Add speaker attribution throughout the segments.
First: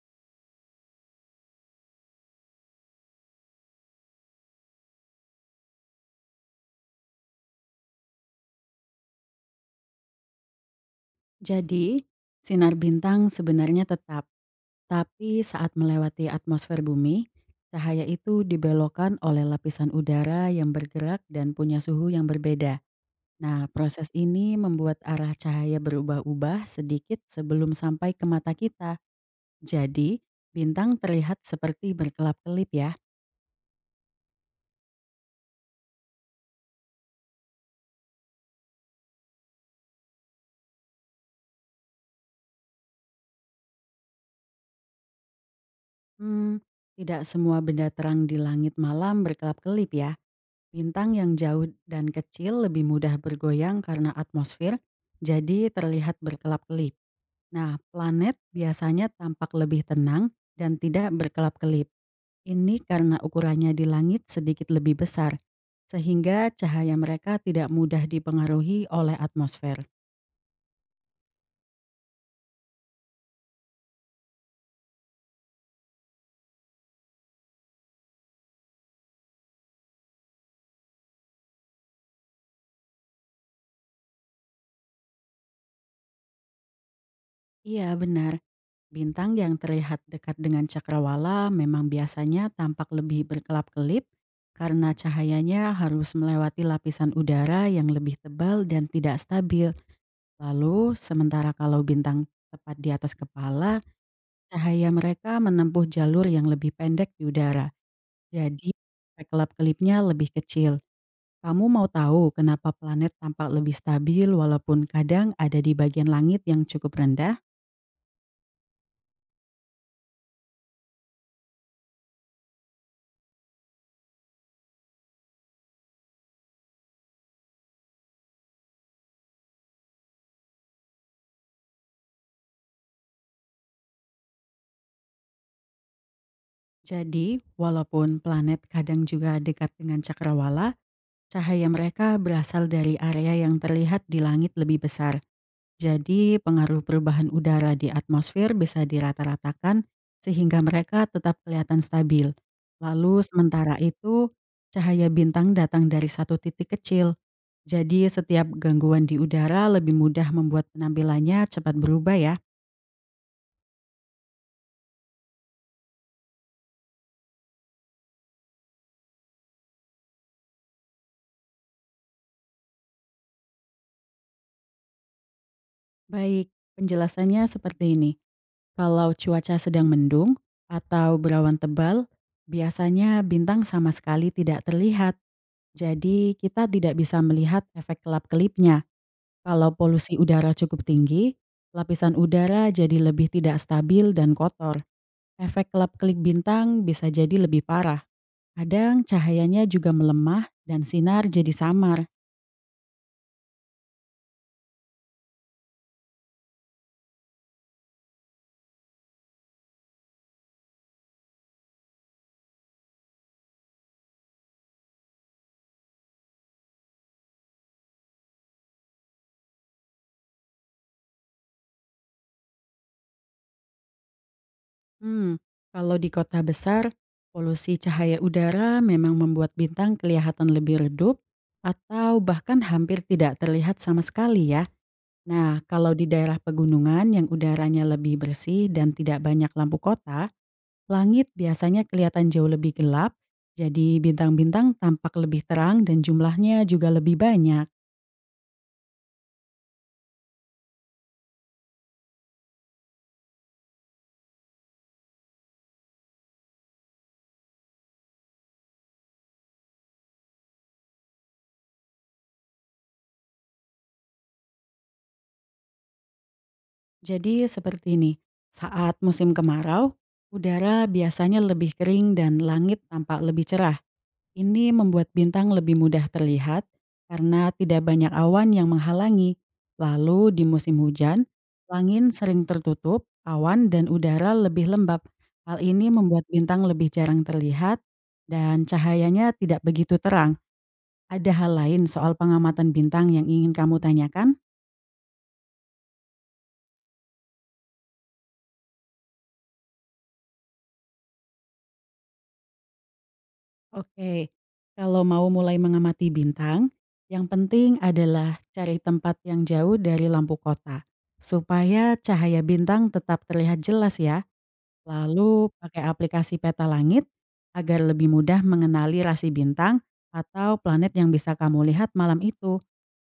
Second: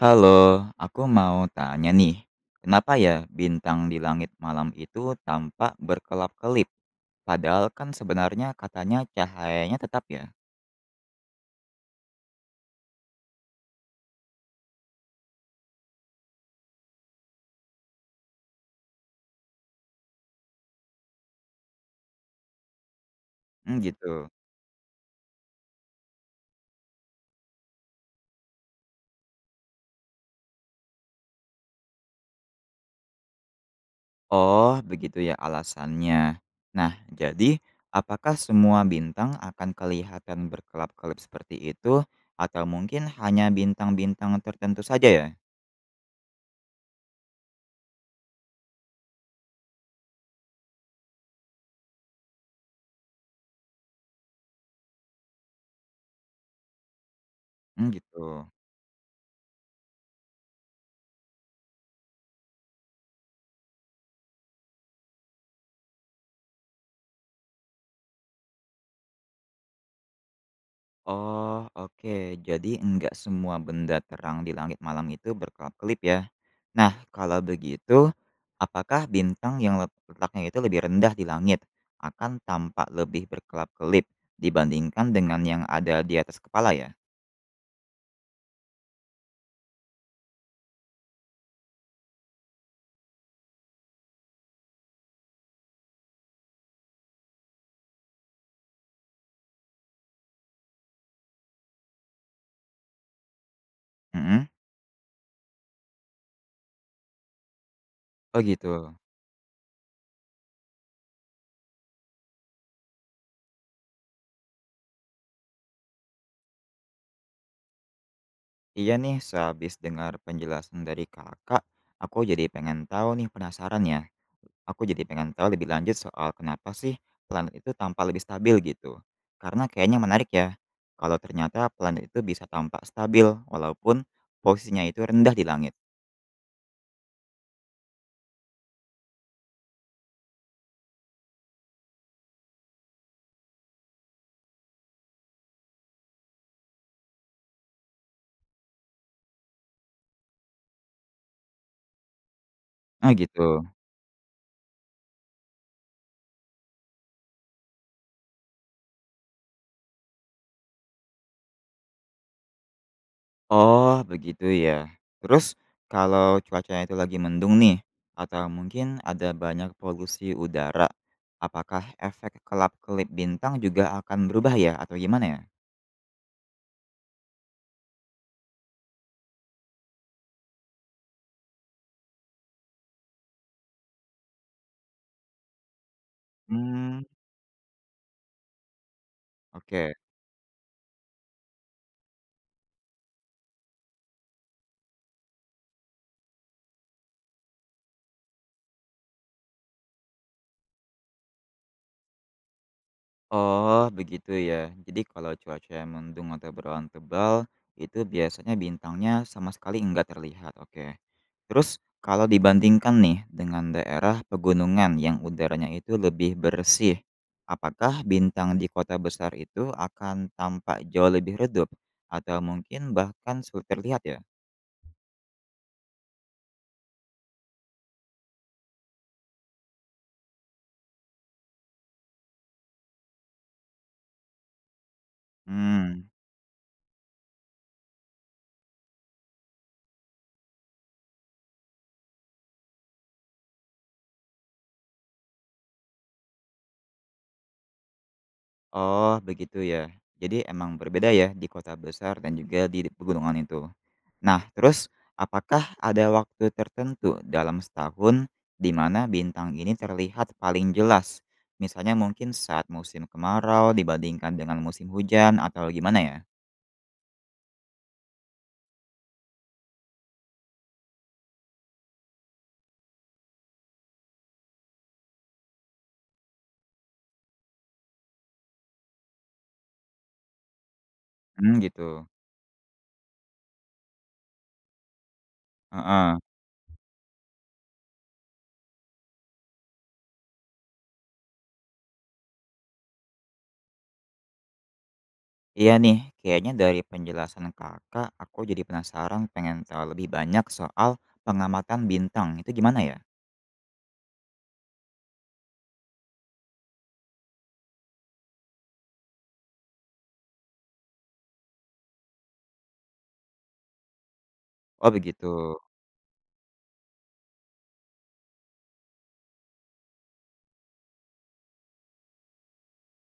Speaker 1: Halo, aku mau tanya nih, kenapa ya bintang di langit malam itu tampak berkelap-kelip? Padahal kan sebenarnya katanya cahayanya tetap ya?
Speaker 2: Jadi, sinar bintang sebenarnya tetap, tapi saat melewati atmosfer bumi, cahaya itu dibelokkan oleh lapisan udara yang bergerak dan punya suhu yang berbeda. Nah,
Speaker 1: Hmm,
Speaker 2: proses
Speaker 1: gitu.
Speaker 2: ini membuat arah cahaya berubah-ubah sedikit sebelum sampai ke mata kita. Jadi, bintang terlihat seperti berkelap-kelip ya.
Speaker 1: Oh, begitu ya alasannya. Nah, jadi apakah semua bintang akan kelihatan berkelap-kelip seperti itu, atau mungkin hanya bintang-bintang tertentu saja ya?
Speaker 2: Hmm, tidak semua benda terang di langit malam berkelap-kelip ya. Bintang yang jauh dan kecil lebih mudah bergoyang karena atmosfer, jadi terlihat berkelap-kelip. Nah,
Speaker 1: Hmm,
Speaker 2: planet
Speaker 1: gitu.
Speaker 2: biasanya tampak lebih tenang dan tidak berkelap-kelip. Ini karena ukurannya di langit sedikit lebih besar, sehingga cahaya mereka tidak mudah dipengaruhi oleh atmosfer.
Speaker 1: Oh, oke. Jadi enggak semua benda terang di langit malam itu berkelap-kelip ya. Nah, kalau begitu, apakah bintang yang letaknya itu lebih rendah di langit akan tampak lebih berkelap-kelip dibandingkan dengan yang ada di atas kepala ya?
Speaker 2: Iya, benar. Bintang yang terlihat dekat dengan cakrawala memang biasanya tampak lebih berkelap-kelip karena cahayanya harus melewati lapisan udara yang lebih tebal dan tidak stabil. Lalu, sementara kalau bintang tepat di atas kepala,
Speaker 1: Mhm.
Speaker 2: cahaya mereka menempuh jalur yang lebih pendek di udara.
Speaker 1: Oh
Speaker 2: Jadi,
Speaker 1: gitu.
Speaker 2: efek kelap-kelipnya lebih kecil. Kamu mau tahu kenapa planet tampak lebih stabil walaupun kadang ada di bagian langit yang cukup rendah?
Speaker 1: Iya nih, sehabis dengar penjelasan dari kakak, aku jadi pengen tahu nih penasaran ya. Aku jadi pengen tahu lebih lanjut soal kenapa sih planet itu tampak lebih stabil gitu. Karena kayaknya menarik ya, kalau ternyata planet itu bisa tampak stabil walaupun posisinya itu rendah di langit.
Speaker 2: Jadi, walaupun planet kadang juga dekat dengan cakrawala, cahaya mereka berasal dari area yang terlihat di langit lebih besar. Jadi, pengaruh perubahan udara di atmosfer bisa dirata-ratakan sehingga mereka tetap kelihatan stabil.
Speaker 1: Ah
Speaker 2: Lalu,
Speaker 1: gitu.
Speaker 2: sementara itu, cahaya bintang datang dari satu titik kecil. Jadi, setiap gangguan di udara lebih mudah membuat penampilannya cepat berubah ya.
Speaker 1: Oh begitu ya. Terus kalau cuacanya itu lagi mendung nih, atau mungkin ada banyak polusi udara, apakah efek kelap-kelip bintang juga akan berubah ya atau gimana ya?
Speaker 2: Baik, penjelasannya seperti ini. Kalau cuaca sedang mendung atau berawan tebal, biasanya bintang sama sekali tidak terlihat. Jadi kita tidak
Speaker 1: Hmm,
Speaker 2: bisa melihat efek kelap-kelipnya. Kalau
Speaker 1: oke.
Speaker 2: polusi udara cukup tinggi, lapisan udara jadi lebih tidak stabil dan kotor. Efek kelap-kelip bintang bisa jadi lebih parah. Kadang cahayanya juga melemah dan sinar jadi samar.
Speaker 1: Oh, begitu ya. Jadi kalau cuaca yang mendung atau berlawan tebal, itu biasanya bintangnya sama sekali enggak terlihat. Oke. Terus kalau dibandingkan nih dengan daerah pegunungan yang udaranya itu lebih bersih, apakah bintang di kota besar itu akan tampak jauh lebih redup atau mungkin bahkan sulit terlihat ya?
Speaker 2: Mmm, Kalau di kota besar, polusi cahaya udara memang membuat bintang kelihatan lebih redup atau bahkan hampir tidak terlihat sama sekali ya. Nah, kalau di
Speaker 1: Hmm.
Speaker 2: daerah pegunungan yang udaranya lebih bersih dan tidak banyak lampu kota, langit biasanya kelihatan jauh lebih gelap, jadi bintang-bintang tampak lebih terang dan jumlahnya juga lebih banyak.
Speaker 1: Oh, begitu ya. Jadi emang berbeda ya di kota besar dan juga di pegunungan itu. Nah, terus apakah ada waktu tertentu dalam setahun di mana bintang ini terlihat paling jelas? Misalnya mungkin saat musim kemarau dibandingkan dengan musim hujan atau gimana ya?
Speaker 2: Jadi seperti ini, saat musim kemarau, udara biasanya lebih kering dan langit tampak lebih cerah. Ini membuat bintang lebih mudah terlihat karena tidak banyak awan yang menghalangi. Lalu di musim hujan,
Speaker 1: Mmm, gitu.
Speaker 2: langit sering tertutup, awan dan udara lebih lembab. Hal ini
Speaker 1: Heeh.
Speaker 2: membuat bintang lebih jarang terlihat dan cahayanya tidak begitu terang. Ada hal lain soal pengamatan bintang yang ingin kamu tanyakan?
Speaker 1: Iya nih, kayaknya dari penjelasan Kakak aku jadi penasaran pengen tahu lebih banyak soal pengamatan bintang, itu gimana ya?
Speaker 2: Oke, kalau mau mulai mengamati bintang, yang penting adalah cari tempat yang jauh dari lampu kota, supaya cahaya bintang tetap terlihat jelas ya.
Speaker 1: Oh begitu.
Speaker 2: Lalu pakai aplikasi peta langit agar lebih mudah mengenali rasi bintang atau planet yang bisa kamu lihat malam itu.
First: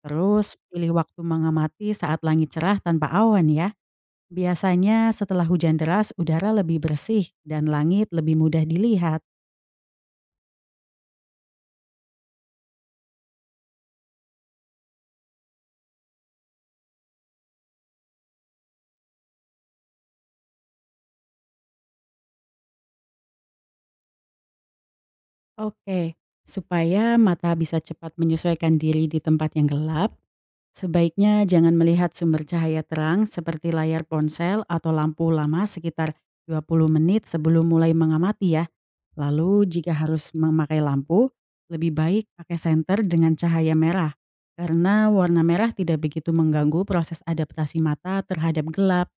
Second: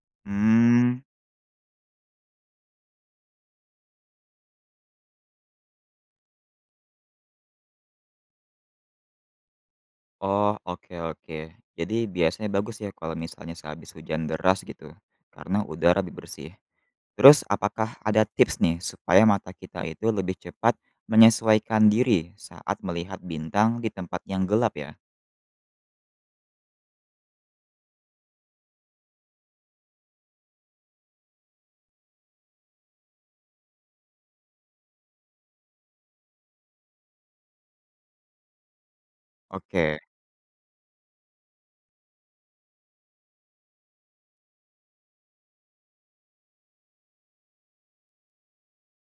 Speaker 2: Terus
Speaker 1: Mmm.
Speaker 2: pilih waktu mengamati saat langit cerah tanpa awan ya. Biasanya setelah hujan deras, udara lebih bersih dan langit lebih mudah dilihat.
Speaker 1: Oh, oke oke. Jadi biasanya bagus ya kalau misalnya sehabis hujan deras gitu, karena udara lebih bersih. Terus apakah ada tips nih supaya mata kita itu lebih cepat menyesuaikan diri saat melihat bintang di tempat yang gelap ya?
Speaker 2: Oke, supaya mata bisa cepat menyesuaikan diri di tempat yang gelap, sebaiknya jangan melihat sumber cahaya terang seperti layar ponsel atau lampu lama sekitar 20 menit sebelum mulai mengamati ya. Lalu jika
Speaker 1: Oke.
Speaker 2: harus memakai lampu, lebih baik pakai senter dengan cahaya merah karena warna merah tidak begitu mengganggu proses adaptasi mata terhadap gelap.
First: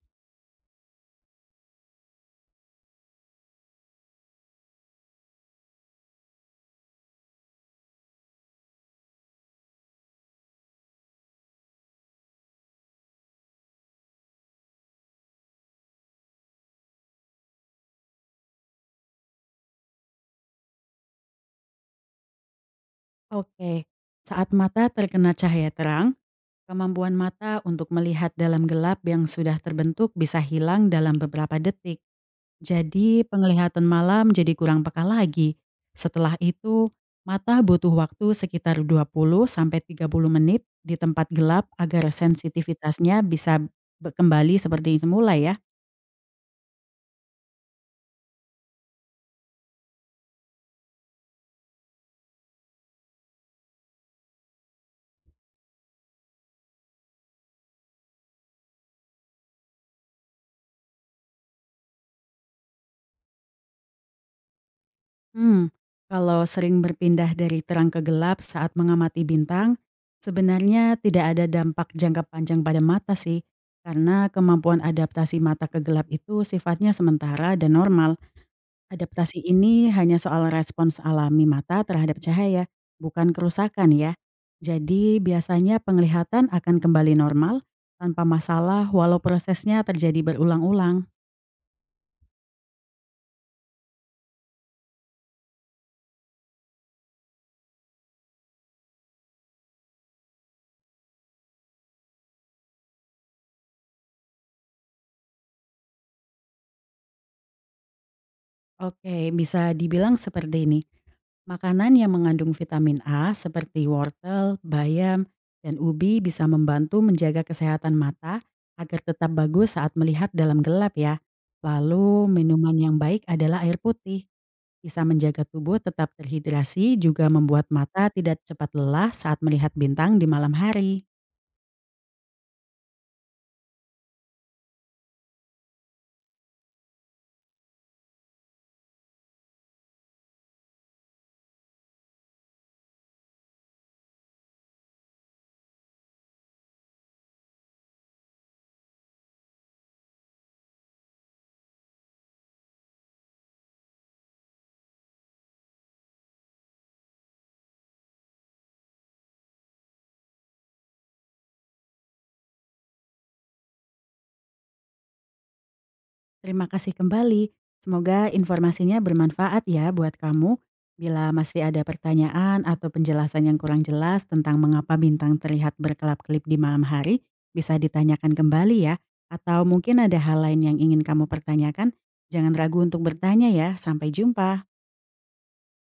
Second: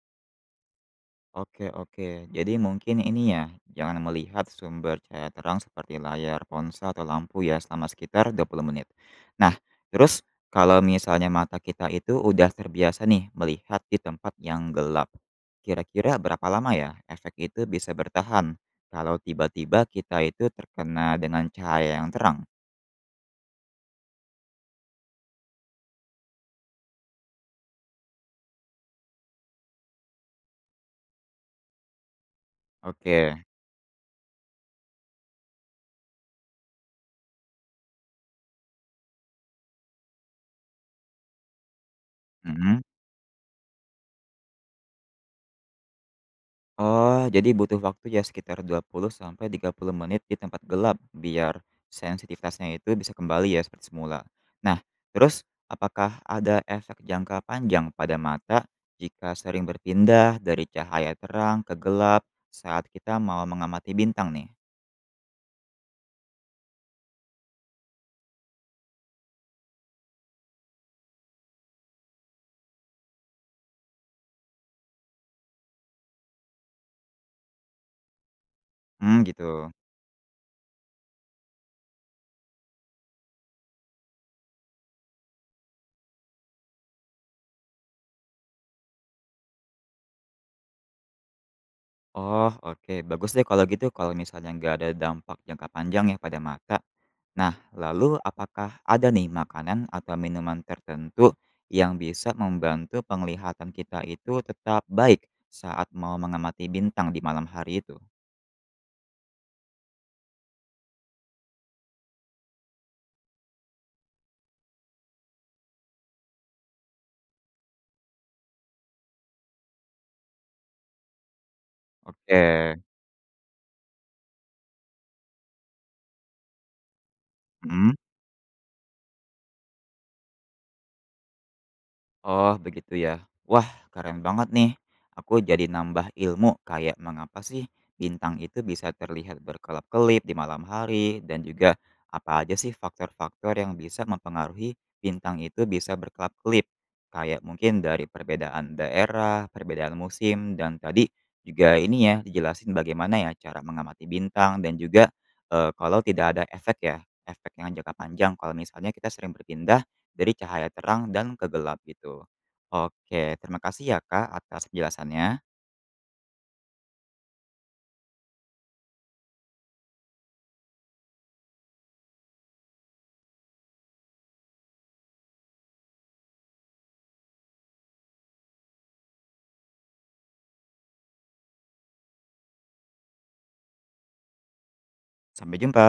Speaker 1: Oke oke. Jadi mungkin ini ya, jangan melihat sumber cahaya terang seperti layar ponsel atau lampu ya selama sekitar 20 menit. Nah, terus kalau misalnya mata kita itu udah terbiasa nih melihat di tempat yang gelap, kira-kira berapa lama ya efek itu bisa bertahan kalau tiba-tiba kita itu terkena dengan cahaya yang terang?
Speaker 2: Oke, saat mata terkena cahaya terang, kemampuan mata untuk melihat dalam gelap yang sudah terbentuk bisa hilang dalam beberapa detik. Jadi,
Speaker 1: Oke.
Speaker 2: penglihatan malam jadi kurang peka lagi. Setelah itu, mata butuh waktu sekitar 20 sampai 30 menit di tempat gelap agar
Speaker 1: Mhm.
Speaker 2: sensitivitasnya bisa kembali seperti semula ya.
Speaker 1: Oh, jadi butuh waktu ya sekitar 20 sampai 30 menit di tempat gelap biar sensitivitasnya itu bisa kembali ya seperti semula. Nah, terus apakah ada efek jangka panjang pada mata jika sering berpindah dari cahaya terang ke gelap saat kita mau mengamati bintang nih?
Speaker 2: Hmm, kalau sering berpindah dari terang ke gelap saat mengamati bintang, sebenarnya tidak ada dampak jangka panjang pada mata sih, karena kemampuan adaptasi mata ke gelap itu sifatnya sementara dan normal.
Speaker 1: Hmm,
Speaker 2: Adaptasi
Speaker 1: gitu.
Speaker 2: ini hanya soal respons alami mata terhadap cahaya, bukan kerusakan ya. Jadi biasanya penglihatan akan kembali normal tanpa masalah walau prosesnya terjadi berulang-ulang.
Speaker 1: Oh, oke. Bagus deh kalau gitu, kalau misalnya nggak ada dampak jangka panjang ya pada mata. Nah, lalu apakah ada nih makanan atau minuman tertentu yang bisa membantu penglihatan kita itu tetap baik saat mau mengamati bintang di malam hari itu?
Speaker 2: Oke, bisa dibilang seperti ini. Makanan yang mengandung vitamin A seperti wortel, bayam, dan ubi bisa membantu menjaga kesehatan mata agar tetap bagus saat melihat dalam gelap ya. Lalu
Speaker 1: Oke.
Speaker 2: minuman yang baik adalah air putih. Bisa menjaga tubuh tetap terhidrasi juga membuat
Speaker 1: Mhm.
Speaker 2: mata tidak cepat lelah saat melihat bintang di malam hari.
Speaker 1: Oh, begitu ya. Wah, keren banget nih. Aku jadi nambah ilmu kayak mengapa sih bintang itu bisa terlihat berkelap-kelip di malam hari dan juga apa aja sih faktor-faktor yang bisa mempengaruhi bintang itu bisa berkelap-kelip. Kayak mungkin dari perbedaan daerah, perbedaan musim, dan tadi juga ini ya dijelasin bagaimana ya cara mengamati bintang dan juga kalau tidak ada efek ya, efek yang jangka panjang kalau misalnya kita sering berpindah dari cahaya terang dan kegelap gitu. Oke, terima kasih ya Kak atas penjelasannya.
Speaker 2: Terima kasih kembali. Semoga informasinya bermanfaat ya buat kamu. Bila masih ada pertanyaan atau penjelasan yang kurang jelas tentang mengapa bintang terlihat berkelap-kelip di malam hari, bisa ditanyakan kembali ya. Atau mungkin ada hal lain yang ingin kamu pertanyakan, jangan ragu untuk bertanya ya. Sampai jumpa.
Speaker 1: Sampai jumpa.